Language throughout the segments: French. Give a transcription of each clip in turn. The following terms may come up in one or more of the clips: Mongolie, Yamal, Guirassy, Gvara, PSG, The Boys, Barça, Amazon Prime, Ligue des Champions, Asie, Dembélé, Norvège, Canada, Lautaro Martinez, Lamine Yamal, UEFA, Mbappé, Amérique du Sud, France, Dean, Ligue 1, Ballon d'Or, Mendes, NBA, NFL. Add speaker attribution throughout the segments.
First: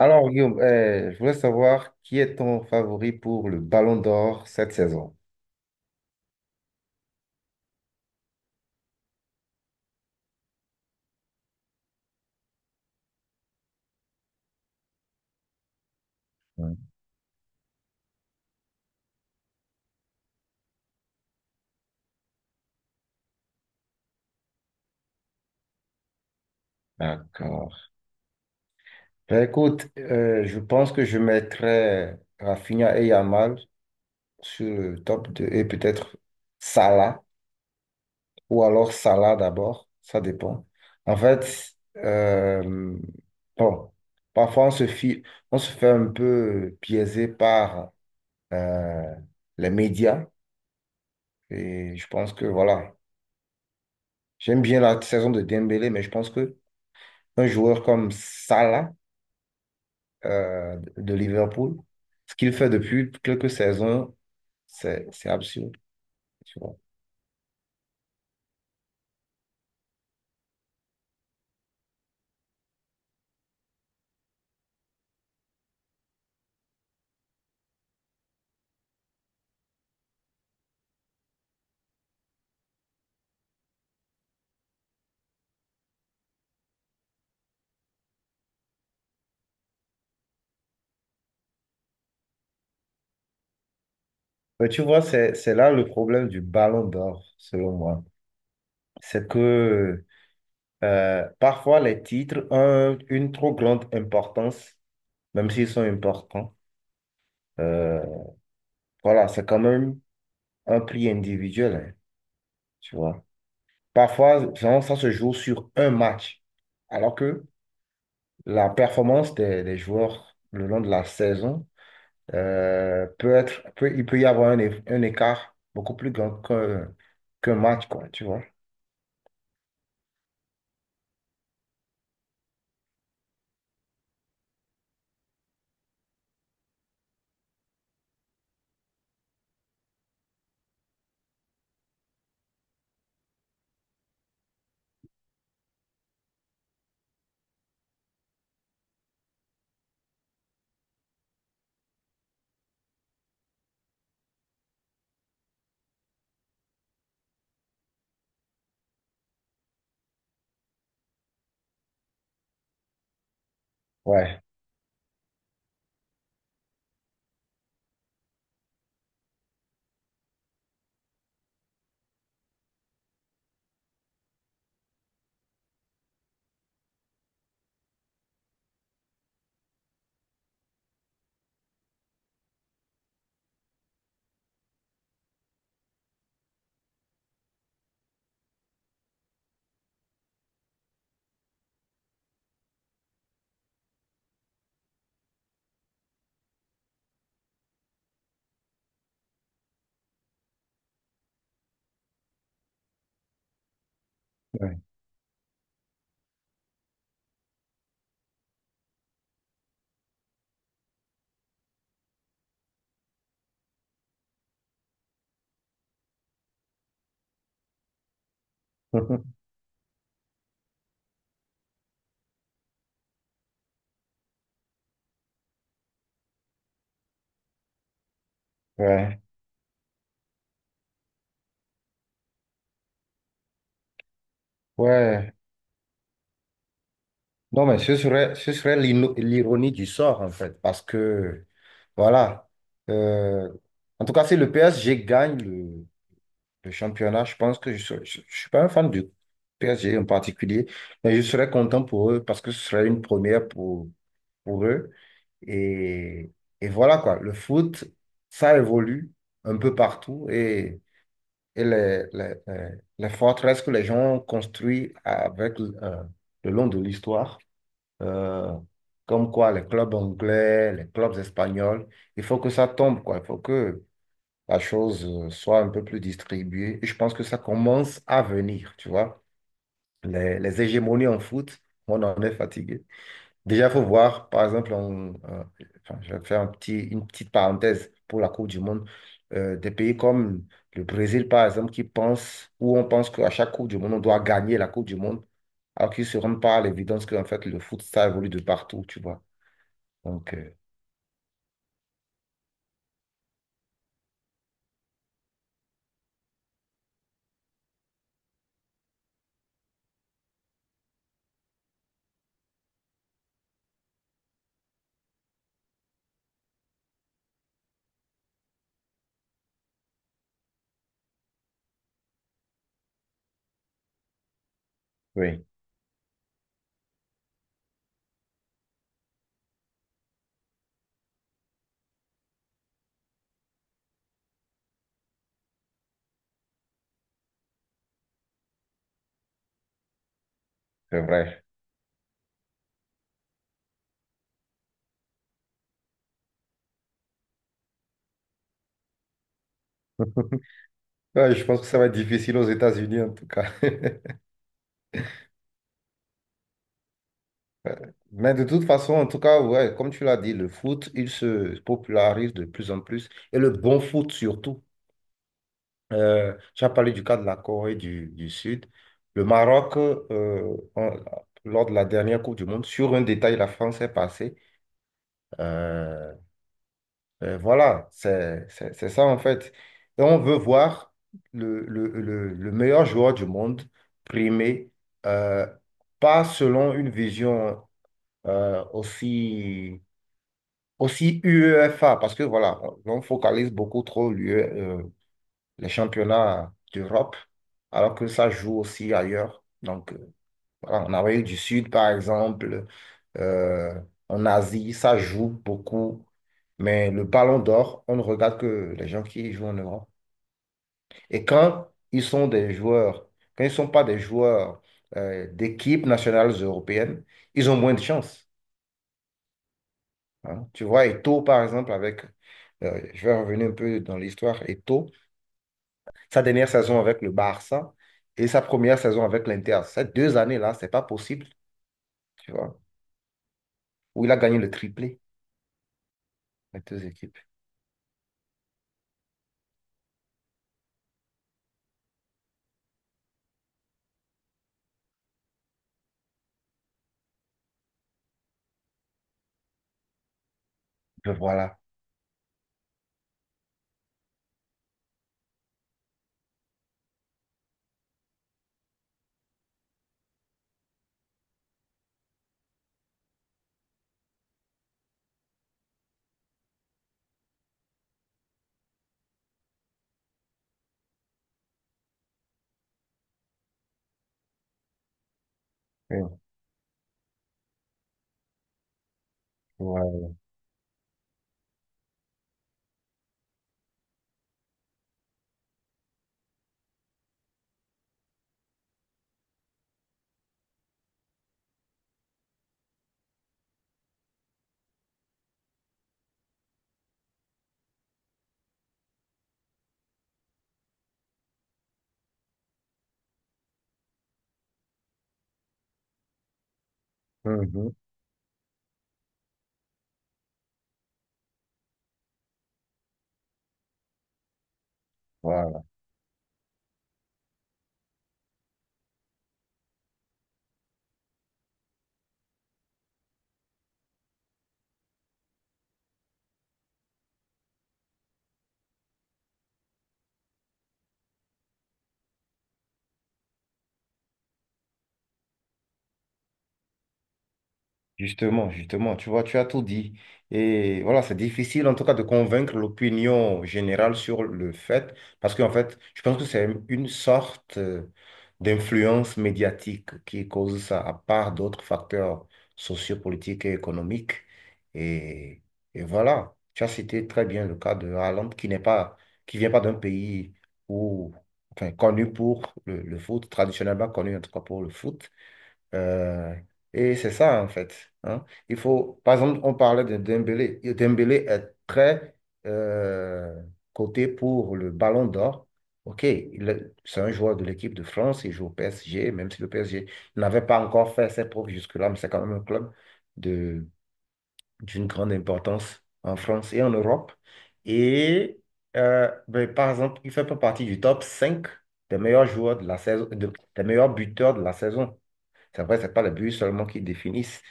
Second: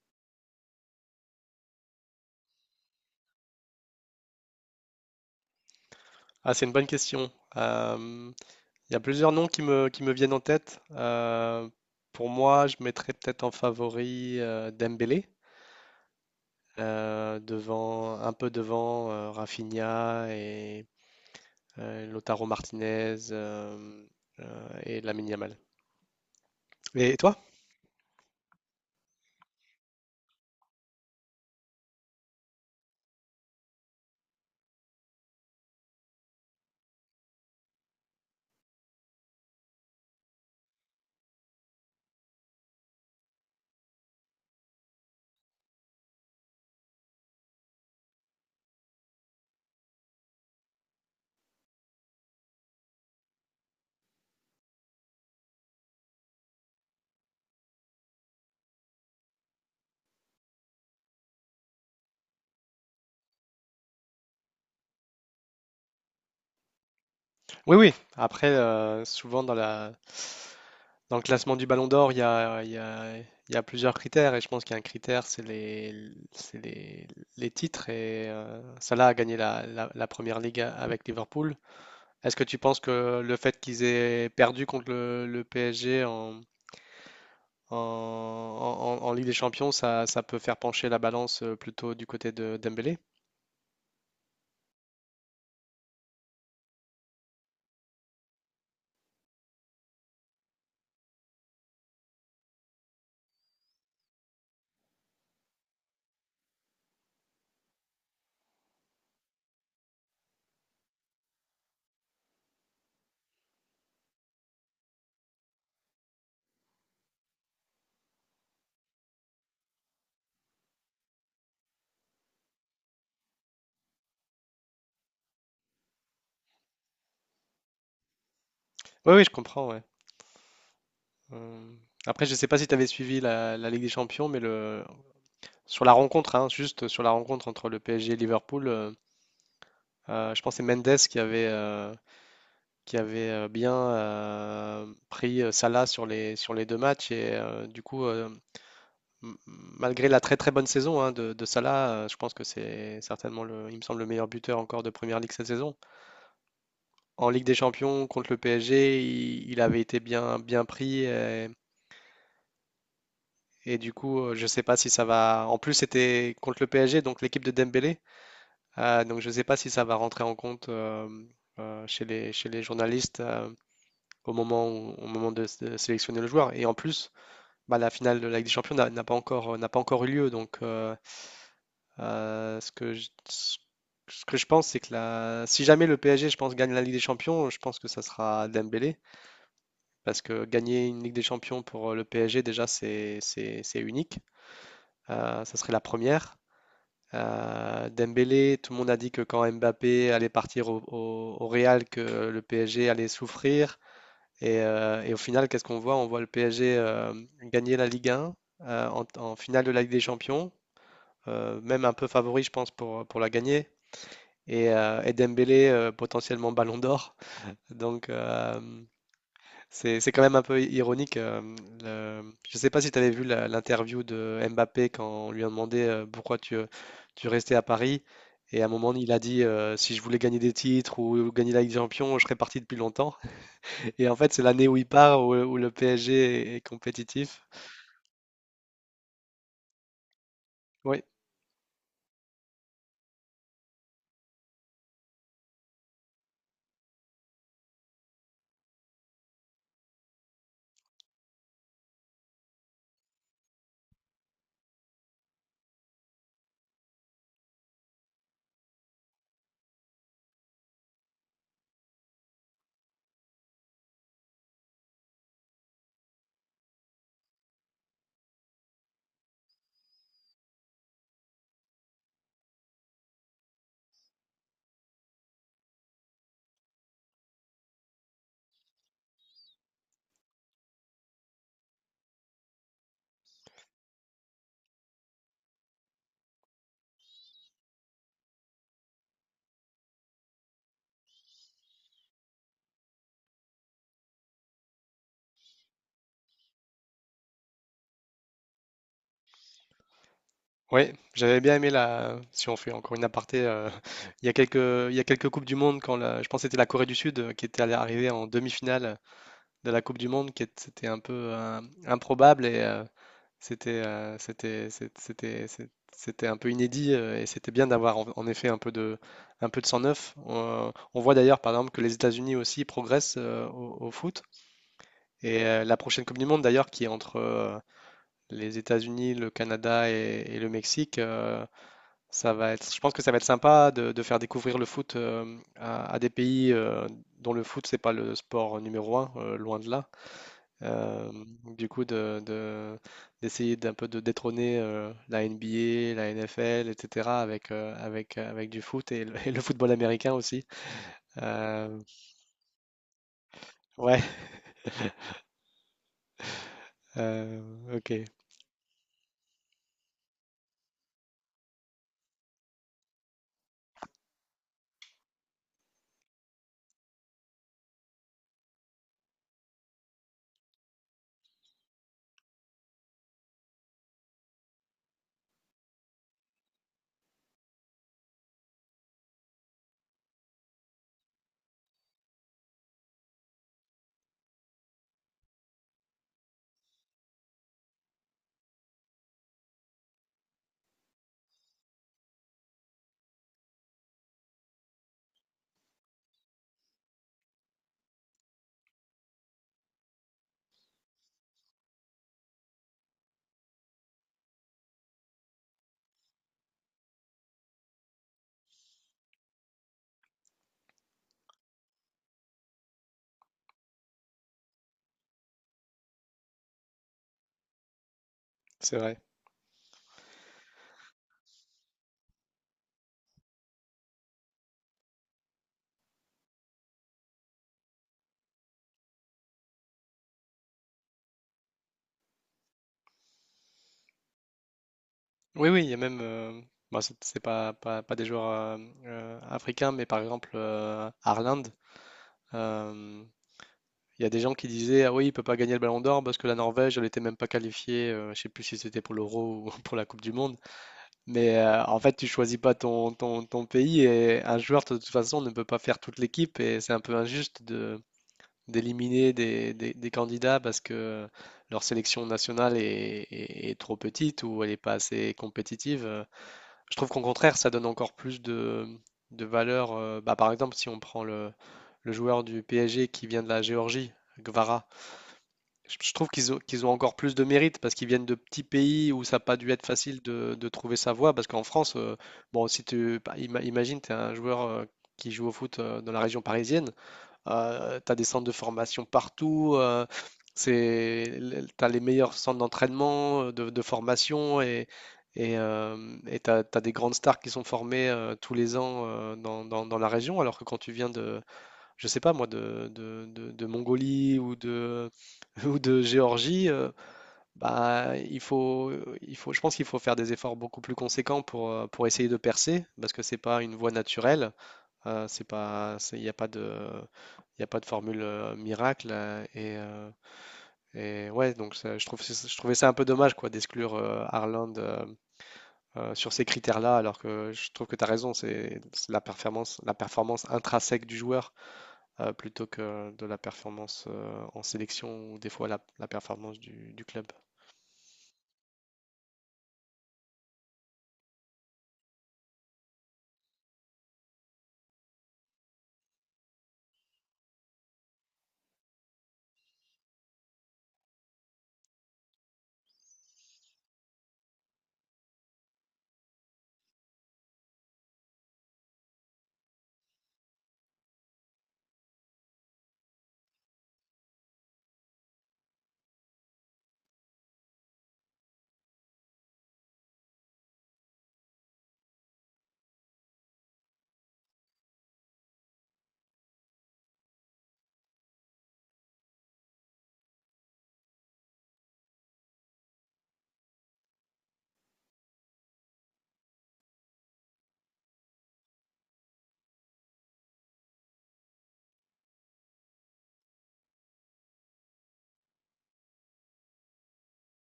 Speaker 1: Alors, Guillaume, je voulais savoir qui est ton favori pour le Ballon d'Or cette saison.
Speaker 2: Ah, c'est une bonne question. Euh, Il y a plusieurs noms qui me viennent en tête. Pour moi, je mettrais peut-être en favori Dembélé,
Speaker 1: Mm.
Speaker 2: devant, un peu devant Rafinha et Lautaro Martinez et Lamine Yamal. Et toi?
Speaker 1: D'accord. Ben, écoute, je pense que je mettrais Rafinha et Yamal sur le top 2 et peut-être Salah ou alors Salah d'abord, ça dépend. En fait, bon, parfois on se fait un peu biaiser par euh, les médias, et je pense que voilà, j'aime bien la saison de Dembélé, mais je pense que un joueur comme Salah de Liverpool, ce qu'il fait depuis quelques saisons, c'est absurde. Tu vois.
Speaker 2: Oui, oui. Après, souvent dans dans le classement du Ballon d'Or, il y a, il y a plusieurs critères. Et je pense qu'il y a un critère, c'est les titres. Et Salah a gagné la première ligue avec Liverpool. Est-ce que tu penses que le fait qu'ils aient perdu contre le PSG en Ligue des Champions, ça peut faire pencher la balance plutôt du côté de Dembélé?
Speaker 1: Mais tu vois, c'est là le problème du Ballon d'Or, selon moi. C'est que parfois les titres ont une trop grande importance, même s'ils sont importants. Euh, voilà, c'est quand même un prix individuel, hein, tu vois. Parfois, vraiment, ça se joue sur un match, alors que la performance des joueurs le long de la saison il peut y avoir un écart beaucoup plus grand qu'un match, quoi, tu vois.
Speaker 2: Oui, oui, je comprends, ouais. Euh, Après, je ne sais pas si tu avais suivi la Ligue des Champions, sur la rencontre, hein, juste sur la rencontre entre le PSG et Liverpool, je pense que c'est Mendes qui avait bien pris Salah sur sur les deux matchs. Et du coup, malgré la très très bonne saison hein, de Salah, je pense que c'est certainement, le, il me semble, le meilleur buteur encore de Première Ligue cette saison. En Ligue des Champions, contre le PSG, il avait été bien, bien pris. Et du coup, je
Speaker 1: Ouais,
Speaker 2: ne sais pas si ça va. En plus, c'était contre le PSG, donc l'équipe de Dembélé. Donc je ne sais pas si ça va rentrer en compte chez chez les journalistes au au moment de sélectionner le joueur. Et en plus, bah, la finale de la Ligue des Champions n'a pas encore eu lieu. Donc ce que ce que je pense, c'est que la, si jamais le PSG, je pense, gagne la Ligue des Champions, je pense que ça sera Dembélé. Parce que gagner une Ligue des Champions pour le PSG, déjà, c'est unique. Ça serait la première. Dembélé, tout le monde a dit que quand Mbappé allait partir au Real, que le PSG allait souffrir.
Speaker 1: ouais,
Speaker 2: Et au final, qu'est-ce qu'on voit? On voit le PSG gagner la Ligue 1 en finale de la Ligue des Champions, même un peu favori, je pense, pour la gagner. Et Dembélé, potentiellement Ballon d'Or. Donc, c'est quand même un peu ironique. Le- Je ne sais pas si tu avais vu l'interview de Mbappé quand on lui a demandé pourquoi tu restais à Paris. Et à un moment, il a
Speaker 1: ouais,
Speaker 2: dit si je voulais gagner des titres ou gagner la Ligue des Champions, je serais parti depuis longtemps. Et en fait, c'est l'année où il part,
Speaker 1: ouais.
Speaker 2: où le PSG est, est compétitif.
Speaker 1: Non, mais ce serait l'ironie du sort, en fait, parce
Speaker 2: Oui,
Speaker 1: que, voilà, euh, en tout cas, si le PSG gagne le championnat, je pense que je ne suis pas un fan du PSG en particulier, mais je serais content pour eux parce que ce serait une première pour eux. Et, et voilà quoi, le foot, ça évolue un peu partout et les forteresses que les gens ont construites avec, le long de l'histoire, euh, comme quoi les clubs anglais, les clubs espagnols, il faut que ça tombe quoi, il faut que la chose soit un peu plus distribuée. Et je pense que ça commence à venir, tu vois. Les hégémonies en foot, on en est fatigué. Déjà, il faut voir, par exemple, enfin, je vais faire une petite parenthèse pour la Coupe du Monde. Des pays comme le Brésil, par exemple, où on pense qu'à chaque Coupe du Monde, on doit gagner la Coupe du Monde, alors qu'ils ne se rendent pas à l'évidence qu'en fait, le foot, ça évolue de partout, tu vois. Donc,
Speaker 2: oui, j'avais bien aimé la. Si on fait encore une aparté, il y a il y a quelques Coupes du Monde, quand je pense que c'était la Corée du Sud qui était allée arriver en demi-finale de la Coupe du Monde, c'était un peu improbable. Et, c'était c'était un peu inédit et c'était bien d'avoir en effet un peu de sang neuf. On voit d'ailleurs par exemple que les États-Unis aussi progressent au foot et
Speaker 1: oui,
Speaker 2: la prochaine Coupe du Monde d'ailleurs qui est entre les États-Unis, le Canada et le Mexique, ça va être je pense que ça va être sympa de faire découvrir le foot à des pays dont le foot c'est pas le sport numéro un loin de là.
Speaker 1: c'est
Speaker 2: Euh,
Speaker 1: vrai.
Speaker 2: du coup, de, de- d'essayer d'un peu de détrôner la NBA, la NFL, etc. avec, avec du foot et le, et le football américain aussi.
Speaker 1: Ouais, je pense que
Speaker 2: Euh,
Speaker 1: ça va être difficile aux États-Unis, en tout cas.
Speaker 2: ouais, euh, ok,
Speaker 1: Mais de toute façon, en tout cas, ouais, comme tu l'as dit, le foot, il se popularise de plus en plus, et le bon foot surtout. Tu as parlé du cas de la Corée du Sud. Le Maroc, lors de la dernière Coupe du Monde, sur un détail, la France est passée. Euh, voilà, c'est ça en fait. Et on veut voir le meilleur joueur du monde primé, euh, pas selon une vision euh, aussi, aussi UEFA, parce que voilà, on focalise beaucoup trop l'UE les championnats d'Europe, alors que ça joue aussi ailleurs. Donc, voilà, en Amérique du Sud, par exemple, euh, en Asie, ça joue beaucoup. Mais le Ballon d'Or, on ne regarde que les gens qui jouent en Europe. Et quand ils sont des joueurs, quand ils ne sont pas des joueurs d'équipes nationales européennes, ils ont moins de chances.
Speaker 2: c'est vrai.
Speaker 1: Hein. Tu vois, Eto'o, par exemple, avec, je vais revenir un peu dans l'histoire, Eto'o, sa dernière saison avec le Barça et sa première saison avec l'Inter. Ces deux années-là, c'est pas possible, tu vois, où il a gagné le triplé,
Speaker 2: Oui, oui, il y a même.
Speaker 1: les
Speaker 2: Bon,
Speaker 1: deux équipes.
Speaker 2: c'est pas, pas, pas des joueurs africains, mais par exemple, Haaland, euh, il y a des gens qui disaient Ah oui, il peut pas gagner le Ballon d'Or parce que la Norvège, elle était même pas qualifiée. Je sais plus si c'était pour l'Euro ou pour la Coupe du Monde. Mais
Speaker 1: Voilà.
Speaker 2: en fait, tu choisis pas ton pays et un joueur, de toute façon, ne peut pas faire toute l'équipe et c'est un peu injuste de d'éliminer des, des candidats parce que leur sélection nationale est, est trop petite ou elle n'est pas assez compétitive. Je trouve qu'au contraire, ça donne encore plus de valeur. Bah, par exemple, si on prend le joueur du PSG qui vient de la Géorgie, Gvara, je trouve
Speaker 1: Mmh.
Speaker 2: qu'ils ont encore plus de mérite parce qu'ils viennent de petits pays où ça n'a pas dû être facile
Speaker 1: Voilà.
Speaker 2: de trouver sa voie. Parce qu'en France, bon, si tu bah, imagine, tu es un joueur qui joue au foot dans la région parisienne, tu as des centres de formation partout, c'est, tu as les meilleurs centres d'entraînement, de formation et tu as, des grandes stars qui sont formées tous les ans dans, dans la région. Alors que quand tu viens de, je sais pas moi, de Mongolie ou de, ou de Géorgie,
Speaker 1: Mhm.
Speaker 2: bah, il faut, je pense qu'il faut faire des efforts beaucoup plus conséquents pour essayer de percer, parce que c'est pas une voie naturelle, c'est
Speaker 1: Voilà.
Speaker 2: pas, il n'y a pas de, il y a pas de formule miracle, et ouais, je trouve, je trouvais ça un peu dommage quoi d'exclure Haaland, sur ces critères-là, alors que je trouve que tu as raison, c'est la performance intrinsèque du joueur plutôt que de la performance en sélection ou des fois la performance du club.
Speaker 1: Justement, justement, tu vois, tu as tout dit. Et voilà, c'est difficile en tout cas de convaincre l'opinion générale sur le fait, parce qu'en fait, je pense que c'est une sorte d'influence médiatique qui cause ça, à part d'autres facteurs sociopolitiques et économiques. Et, et voilà, tu as cité très bien le cas de Haaland, qui vient pas d'un pays où, enfin, connu pour le foot, traditionnellement connu en tout cas pour le foot. Euh, et c'est ça, en fait. Hein. Il faut, par exemple, on parlait de Dembélé. Et Dembélé est très euh, coté pour le Ballon d'Or. OK, c'est un joueur de l'équipe de France, il joue au PSG, même si le PSG n'avait pas encore fait ses preuves jusque-là, mais c'est quand même un club de, d'une grande importance en France et en Europe. Et ben, par exemple, il fait pas partie du top 5 des meilleurs joueurs de la saison, des meilleurs buteurs de la saison. C'est vrai, c'est pas le but seulement qui définissent.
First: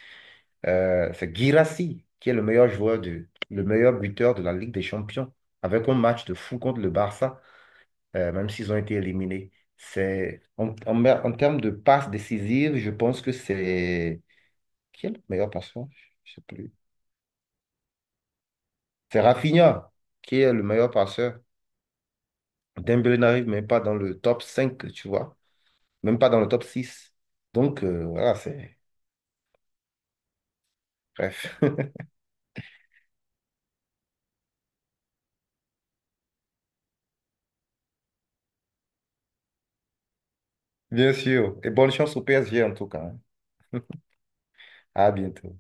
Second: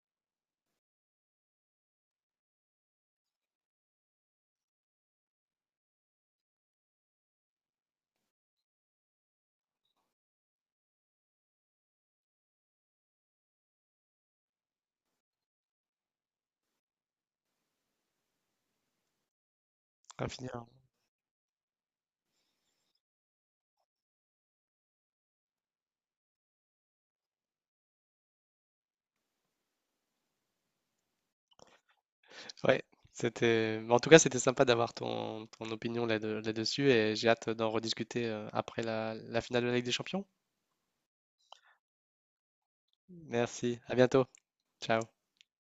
Speaker 1: C'est Guirassy qui est le meilleur buteur de la Ligue des Champions avec un match de fou contre le Barça, même s'ils ont été éliminés. C'est en termes de passes décisives, je pense que c'est qui est le meilleur passeur? Je sais plus. C'est Rafinha qui est le
Speaker 2: Infinir.
Speaker 1: meilleur passeur. Dembélé n'arrive même pas dans le top 5 tu vois, même pas dans le top six. Donc voilà, c'est bref.
Speaker 2: Ouais, c'était. En tout cas, c'était sympa d'avoir ton opinion là dessus et j'ai hâte d'en rediscuter après la finale de la Ligue des Champions.
Speaker 1: Bien sûr. Et bonne chance au PSG en tout cas. Hein.
Speaker 2: Merci, à bientôt. Ciao.
Speaker 1: À bientôt.